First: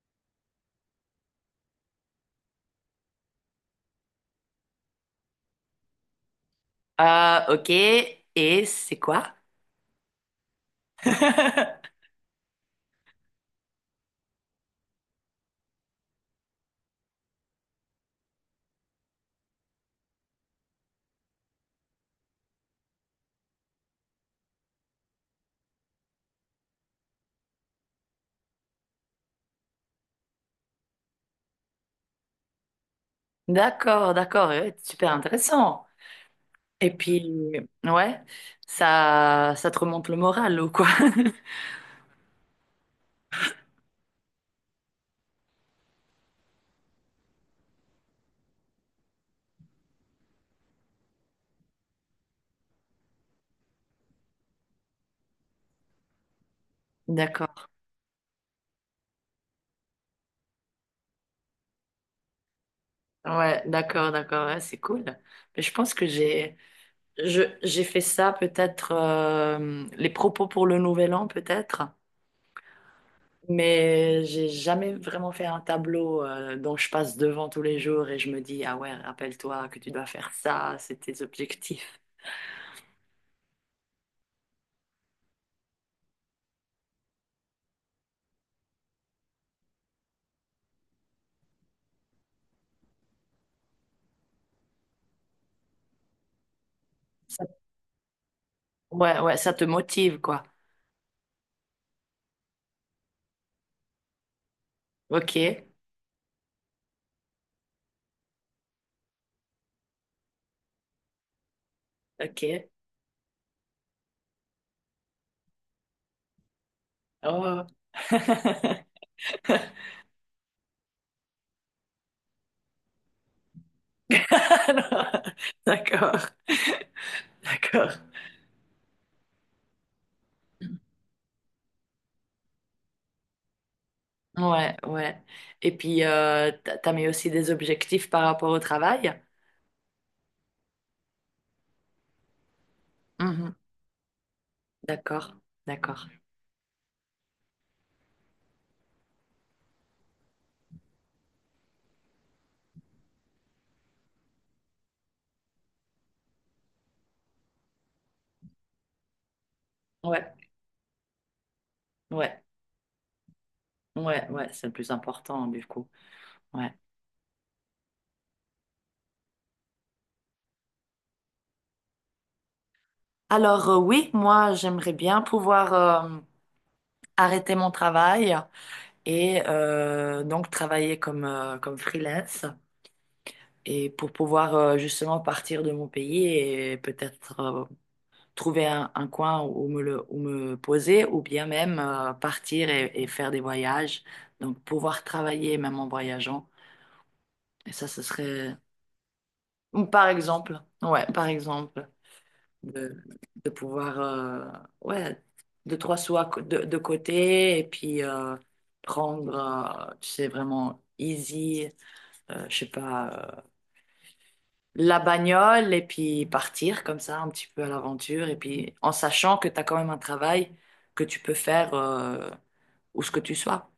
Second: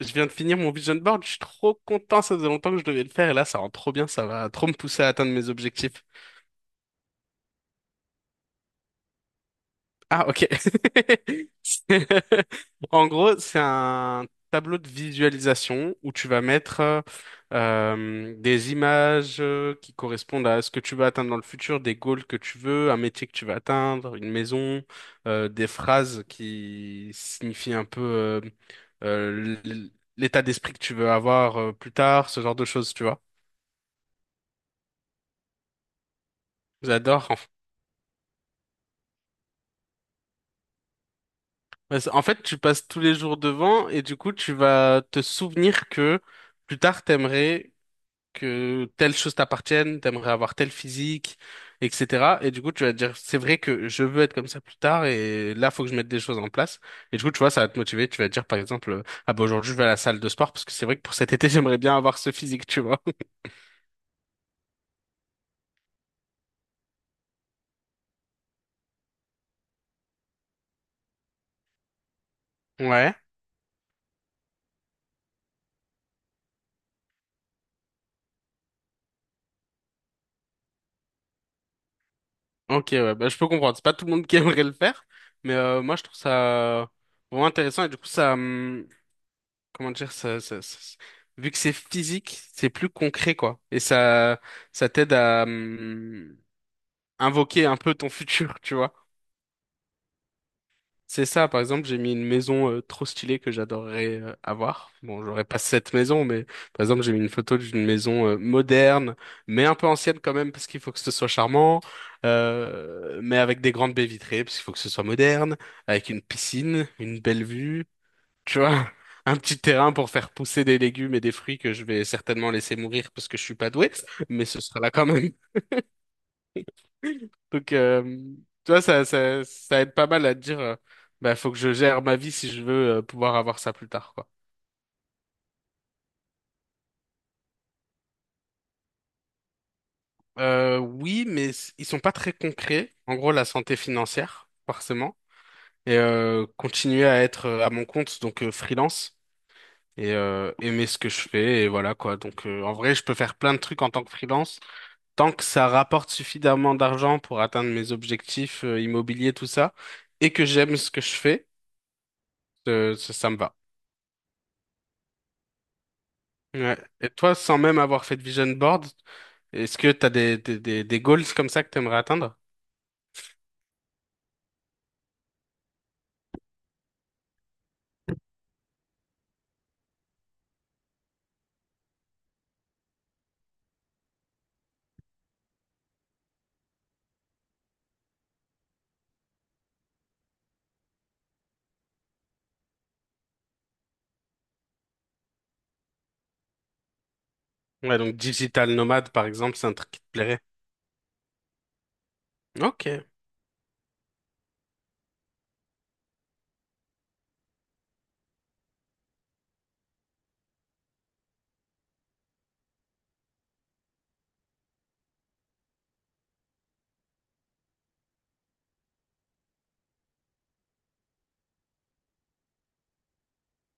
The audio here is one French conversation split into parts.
Je viens de finir mon vision board, je suis trop content, ça faisait longtemps que je devais le faire et là ça rend trop bien, ça va trop me pousser à atteindre mes objectifs. Ah, ok. Et c'est quoi? Ah ok. C'est- En gros, c'est un tableau de visualisation où tu vas mettre des images qui correspondent à ce que tu veux atteindre dans le futur, des goals que tu veux, un métier que tu veux atteindre, une maison, des phrases qui signifient un peu euh, l- l'état d'esprit que tu veux avoir plus tard, ce genre de choses, tu vois. D'accord, d'accord. Ouais, super intéressant. Et J'adore. puis, ouais, ça te remonte le moral ou quoi? En fait, tu passes tous les jours devant et du coup, tu vas te souvenir que plus tard, t'aimerais que telle chose t'appartienne, t'aimerais avoir tel physique, etc. Et du coup, tu vas te dire, c'est vrai que je veux être comme ça plus tard et là, faut que je mette des choses en place. Et du coup, tu vois, ça D'accord. va te motiver. Tu vas te dire, par exemple, ah bah aujourd'hui, je vais à la salle de sport parce que c'est vrai que pour cet été, j'aimerais bien avoir ce physique, tu vois. Ouais, d'accord, d'accord. Ouais, c'est cool. Mais je pense que j'ai fait ça peut-être les propos pour le nouvel an peut-être. Ouais, Mais j'ai jamais vraiment fait un tableau dont je passe devant tous les jours et je me dis, ah ouais, rappelle-toi que tu dois faire ça, c'est tes objectifs. ok, ouais, bah, je peux comprendre. C'est pas tout le monde qui aimerait le faire, mais moi je trouve ça vraiment intéressant et du coup ça, comment dire, vu que c'est physique, c'est plus concret, quoi. Et ça t'aide à invoquer un peu ton futur, tu vois. Ouais, ouais, ça te motive, quoi. C'est ça, par exemple, j'ai mis une maison trop stylée que j'adorerais avoir. Bon, Ok, j'aurais pas cette maison, mais par exemple, j'ai mis une photo d'une maison moderne, mais un peu ancienne quand même, parce qu'il faut que ce soit charmant, ok. Mais avec des grandes baies vitrées, parce qu'il faut que ce soit moderne, avec une piscine, une belle Oh. vue. Tu vois, un petit terrain pour faire pousser des légumes et des fruits que je vais certainement laisser mourir parce que je suis pas doué, mais ce sera là quand Alors, même. d'accord, Donc, d'accord. Tu vois, ça aide pas mal à te dire, bah, faut que je gère ma vie si je veux pouvoir avoir ça plus tard, quoi. Ouais, ouais. Et puis, t'as mis aussi des objectifs par rapport au travail? Oui, mais ils sont pas très concrets. En gros, la Mhm. santé financière, forcément, D'accord, et d'accord. Continuer à être à mon compte, donc freelance, et aimer ce que je fais, et voilà, quoi. Donc, en vrai, je peux faire plein de trucs en tant que freelance. Tant que ça rapporte suffisamment d'argent pour atteindre mes objectifs immobiliers, tout ça, et Ouais, que j'aime ce que je fais, ouais, ça, ça me va. ouais, ouais, c'est le plus important, du coup. Ouais. Ouais. Et toi, sans même avoir fait de vision board, est-ce que t'as des, goals comme ça que t'aimerais atteindre? Alors, oui, moi, j'aimerais bien pouvoir euh, arrêter mon travail et donc travailler comme, comme freelance. Et pour pouvoir justement partir de mon pays et peut-être trouver un coin où me poser ou bien même partir et faire des voyages. Donc pouvoir travailler même en voyageant. Et ça, Ouais, ce donc serait, digital nomade, par exemple, c'est un ou truc qui te par plairait. exemple, ouais, par exemple, de, Ok. de pouvoir, ouais, deux, trois sous de côté et puis prendre, tu sais, vraiment easy, je sais pas. La bagnole et puis partir comme ça un petit peu à l'aventure et puis en sachant que tu as quand même un travail que tu peux faire où ce que tu sois.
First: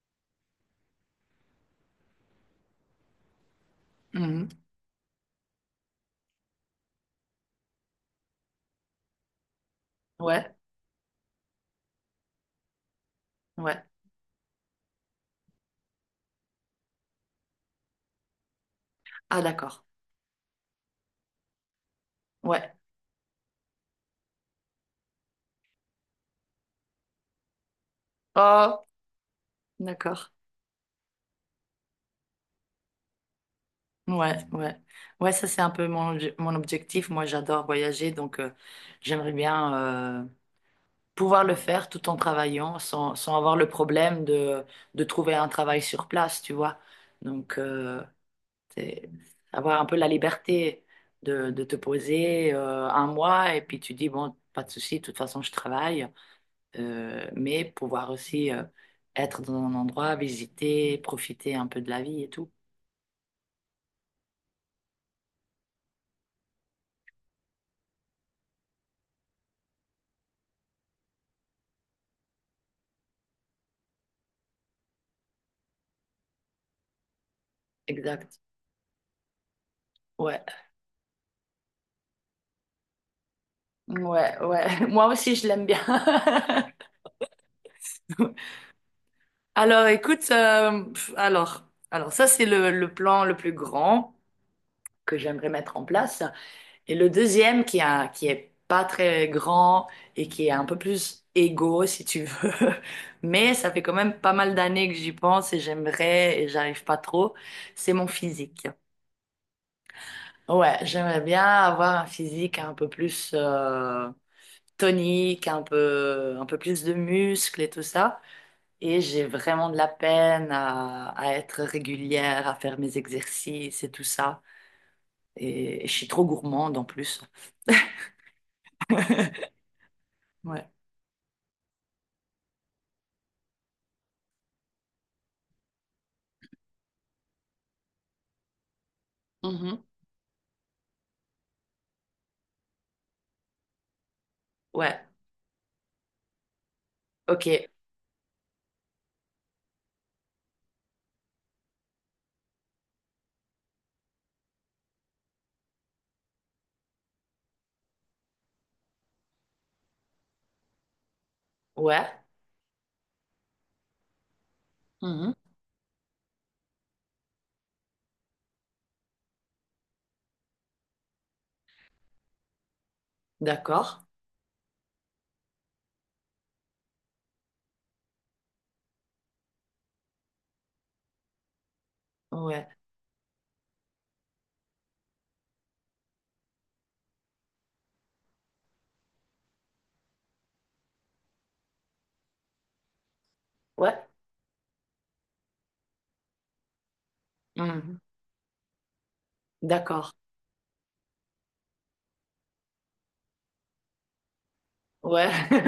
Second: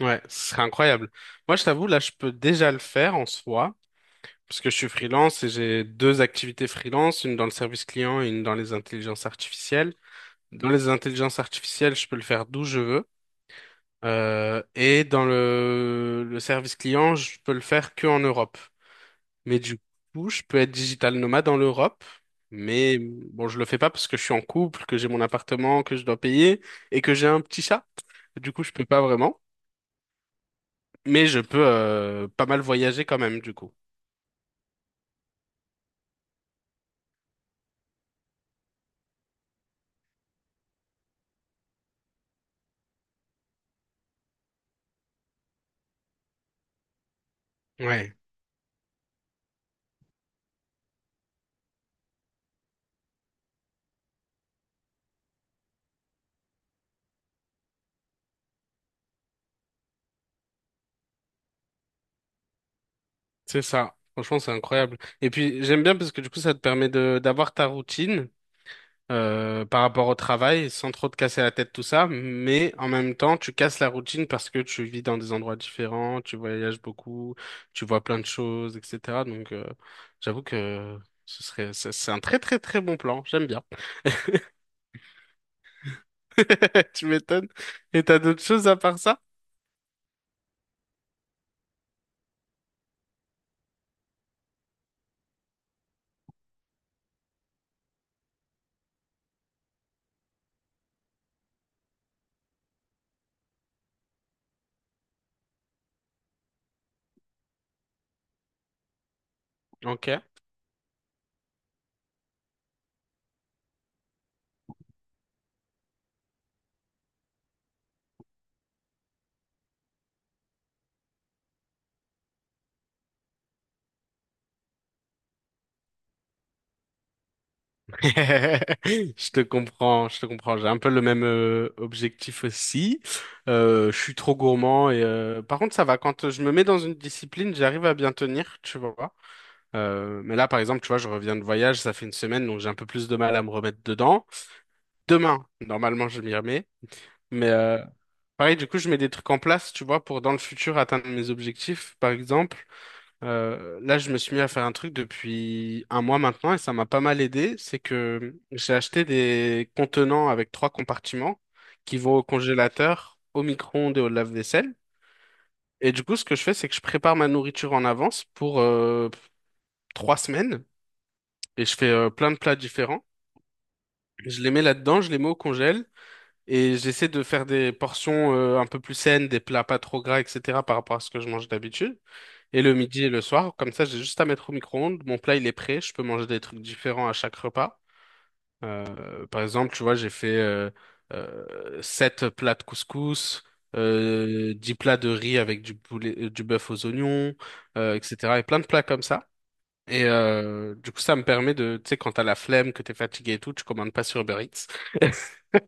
Ouais, ce serait incroyable. Moi, je t'avoue, là, je peux déjà le faire en soi, Mhm. parce que je suis freelance et j'ai deux activités freelance, une dans le service client et une dans les intelligences artificielles. Ouais, Dans les intelligences artificielles, je peux le faire d'où je veux. ouais. Et dans le service client, je peux le faire que en Europe. Ah, Mais du d'accord. coup, je peux être digital nomade en Europe. Ouais. Mais bon, je le fais pas parce que je suis en couple, que j'ai mon appartement, que je dois payer et que j'ai un petit chat. Du coup, je peux Oh, pas vraiment. d'accord. Mais je peux pas mal voyager quand même, du coup. Ouais, ouais. Ouais, ça c'est un peu mon objectif. Moi j'adore voyager donc j'aimerais bien euh, pouvoir le faire tout en travaillant sans avoir le problème de trouver un travail sur place, tu vois. Donc, Ouais, c'est avoir un peu la liberté de te poser un mois et puis tu dis, bon, pas de souci, de toute façon, je travaille. Mais pouvoir aussi être dans un endroit, visiter, profiter un peu de la vie et tout. c'est ça. Franchement, c'est incroyable. Et puis, j'aime bien parce que du coup, ça te permet de d'avoir ta routine par rapport au travail, sans trop te casser la tête, tout ça, mais en même temps, tu casses la routine parce que tu vis dans des endroits différents, tu voyages beaucoup, tu vois plein de Exact. choses, etc. Donc, j'avoue Ouais. que ce serait, c'est un très très très bon plan, j'aime bien. Ouais, ouais. Moi aussi, je l'aime bien. Tu m'étonnes. Et t'as d'autres choses à part ça? Alors, écoute, alors ça, c'est le plan le plus grand que j'aimerais mettre en place. Et le deuxième, qui est pas très grand et qui est un peu plus égo, si tu veux. Mais ça fait quand même pas mal d'années que j'y pense et j'aimerais, et j'arrive pas trop, c'est mon physique. Ok. Ouais, j'aimerais bien avoir un physique un peu plus tonique, un peu plus de muscles et tout ça. Et j'ai vraiment de la peine à être régulière, à faire mes exercices et tout ça. Et je suis trop gourmande en plus. Je te comprends, je te comprends. J'ai Ouais. un peu le même objectif aussi. Je suis trop gourmand et par contre ça va. Quand je me mets dans une discipline, j'arrive à bien tenir, tu vois. Mhm. Mais là, par exemple, tu vois, je reviens de voyage, ça fait une semaine, donc j'ai un peu plus de mal à me remettre dedans. Ouais. Demain, normalement, je m'y remets. Ok. Mais pareil, du coup, je mets des trucs en place, tu vois, pour dans le futur atteindre mes objectifs. Par exemple, là, je me suis mis à faire un truc depuis un mois maintenant et ça m'a pas mal aidé. C'est que j'ai acheté des contenants avec trois compartiments qui Ouais. vont au congélateur, au micro-ondes et au lave-vaisselle. Mhm. Et du coup, ce que je fais, c'est que je prépare ma nourriture en avance pour 3 semaines. Et je fais plein de plats différents. D'accord. Je les mets là-dedans, je les mets au congèle et j'essaie de faire des portions un peu plus saines, des plats pas trop gras, etc. par rapport à ce que je mange d'habitude. Et Ouais. le midi et le soir, comme ça, j'ai juste à mettre au micro-ondes. Mon plat, il est prêt. Je peux manger des trucs différents à chaque repas. Par exemple, tu vois, j'ai fait 7 plats de couscous. Ouais. 10 plats de riz avec du poulet, du bœuf aux oignons, Mhm. etc. Et plein de plats comme ça. Et D'accord. Du coup, ça me permet de, tu sais, quand t'as la flemme, que t'es fatigué et tout, tu commandes pas sur Uber Eats. Ouais.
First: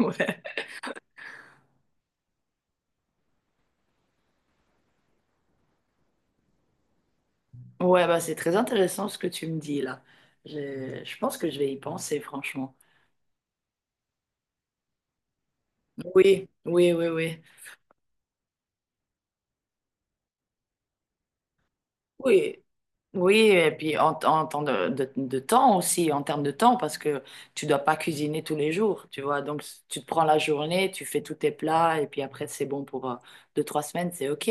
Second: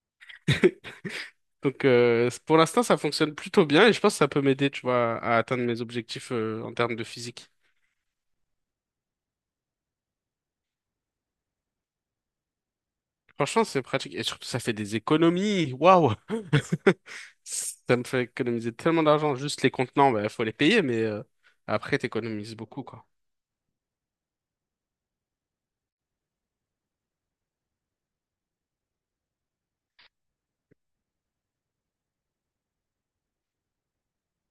Ouais. Donc, pour l'instant, ça fonctionne plutôt bien et je pense que ça peut m'aider, tu vois, à atteindre mes objectifs en termes de physique. Ouais, bah c'est très intéressant ce que tu me dis là. Je pense que je vais y penser, franchement. Franchement, c'est pratique et surtout, ça fait des économies. Waouh! Oui, oui, oui, oui. Ça me fait économiser tellement d'argent. Juste les contenants, bah, faut les payer, mais après, Oui, t'économises beaucoup, quoi. oui, et puis en temps de temps aussi, en termes de temps, parce que tu dois pas cuisiner tous les jours, tu vois. Donc, tu te prends la journée, tu fais tous tes plats, et puis après, c'est bon pour deux, trois semaines, c'est OK.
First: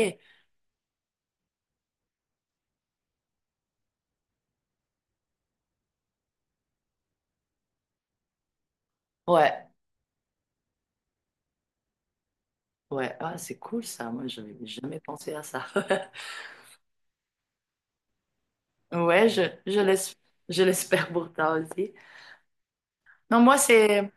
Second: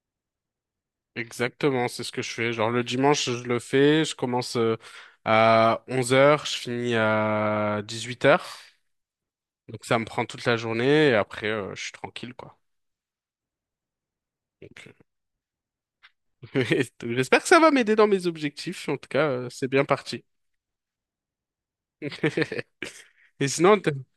Exactement, c'est ce que je fais. Genre, le dimanche, je le fais. Je commence à 11h, je finis à 18h. Ouais, Donc ça me prend toute la journée et après je suis tranquille quoi. ouais, ah, c'est cool ça. Moi, j'avais Donc, jamais pensé à ça. euh, donc, j'espère que ça va m'aider dans mes objectifs. En tout Ouais, cas, c'est bien parti. je l'espère pour toi aussi. Non, Et moi, sinon, c'est.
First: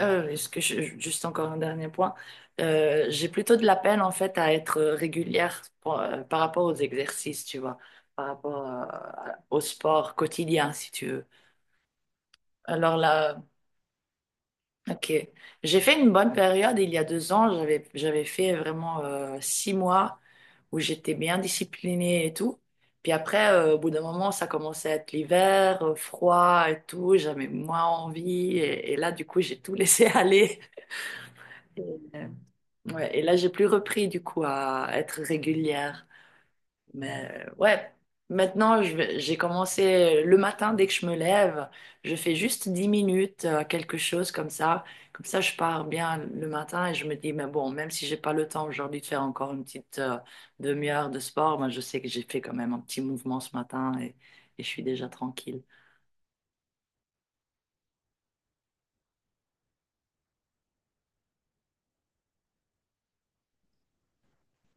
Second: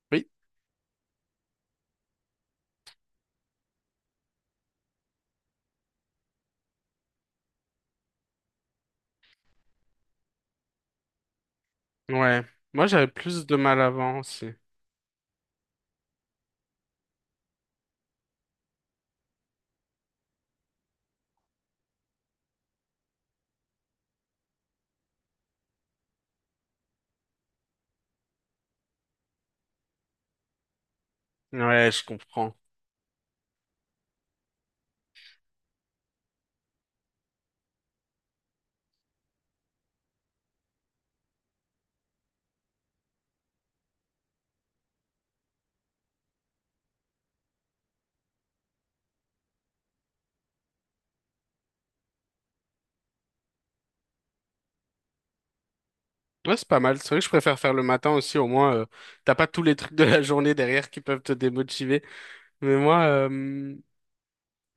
Oui, Est-ce que juste encore un dernier point. J'ai plutôt de la peine en fait à être régulière par rapport aux exercices, tu vois, par rapport au sport quotidien, si tu veux. ouais. Moi Alors j'avais là, plus de mal avant aussi. ok. J'ai fait une bonne période il y a 2 ans. J'avais fait vraiment 6 mois où j'étais bien disciplinée et tout. Puis après, au bout d'un moment, ça commençait à être l'hiver, froid et tout. J'avais moins envie et là, du coup, j'ai tout laissé Ouais, je aller. comprends. Ouais, et là, j'ai plus repris du coup à être régulière. Mais ouais, maintenant, j'ai commencé le matin dès que je me lève. Je fais juste 10 minutes, quelque chose comme ça. Comme ça, je pars bien le matin et je me dis, mais bon, même si j'ai pas le temps aujourd'hui de faire encore une petite demi-heure de sport, ben, je sais que j'ai fait quand même un petit mouvement ce matin et je suis déjà tranquille. Ouais, c'est pas mal. C'est vrai que je préfère faire le matin aussi. Au moins, t'as pas tous les trucs de la journée derrière qui peuvent te démotiver. Mais moi,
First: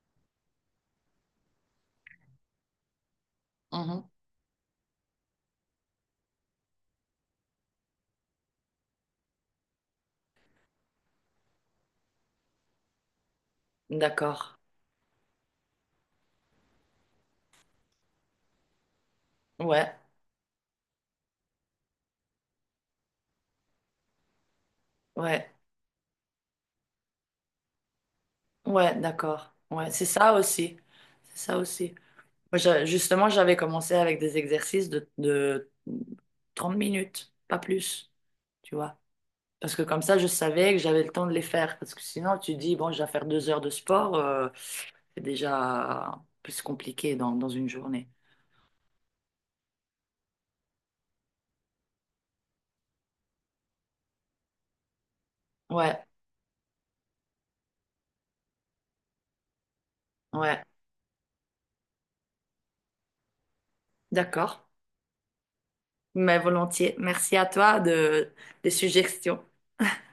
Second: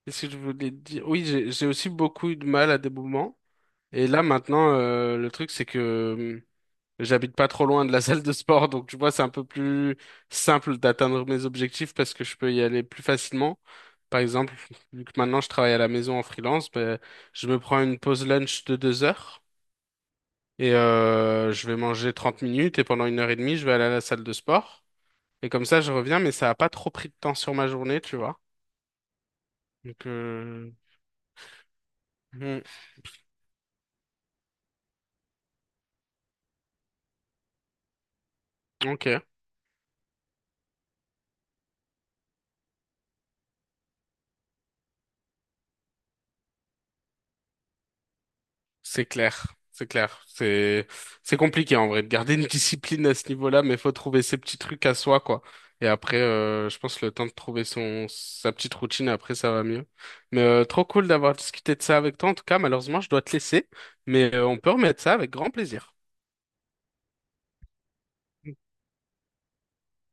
qu'est-ce que je voulais te dire? Oui, j'ai aussi beaucoup eu de mal à des moments. Et Mhm. là maintenant, le truc c'est que j'habite pas trop loin de la salle de sport, donc tu vois, c'est un peu plus simple d'atteindre mes objectifs parce que je peux y aller plus facilement. Par exemple, D'accord. vu que maintenant je travaille à la maison en freelance, ben, je me prends une pause lunch de 2 heures Ouais, et je vais manger 30 minutes et pendant une heure et demie, je vais aller à la salle de sport. ouais, Et comme ça, je reviens, mais ça a pas trop pris de temps sur ma journée, tu vois. ouais, d'accord. Ouais, c'est Donc, ça aussi. C'est ça aussi. Moi, hmm, justement, j'avais commencé avec des exercices de 30 minutes, pas plus, tu vois. ok. Parce que comme ça, je savais que j'avais le temps de les faire. Parce que sinon, tu dis, bon, je vais faire 2 heures de sport, c'est déjà plus compliqué dans une journée. C'est clair, c'est clair. C'est compliqué en vrai de garder une discipline à ce niveau-là, mais faut trouver ses petits trucs à soi, quoi. Et Ouais, après, je pense le temps de trouver son sa petite routine, après ça va mieux. Mais ouais, trop cool d'avoir discuté de ça avec toi. En tout cas, malheureusement, je dois te laisser, mais on d'accord. peut remettre ça avec grand plaisir. Mais volontiers. Merci à toi des suggestions.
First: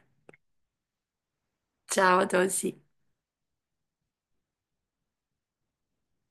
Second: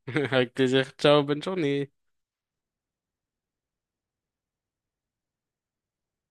Avec plaisir. Ciao, bonne journée. Ciao, à toi aussi.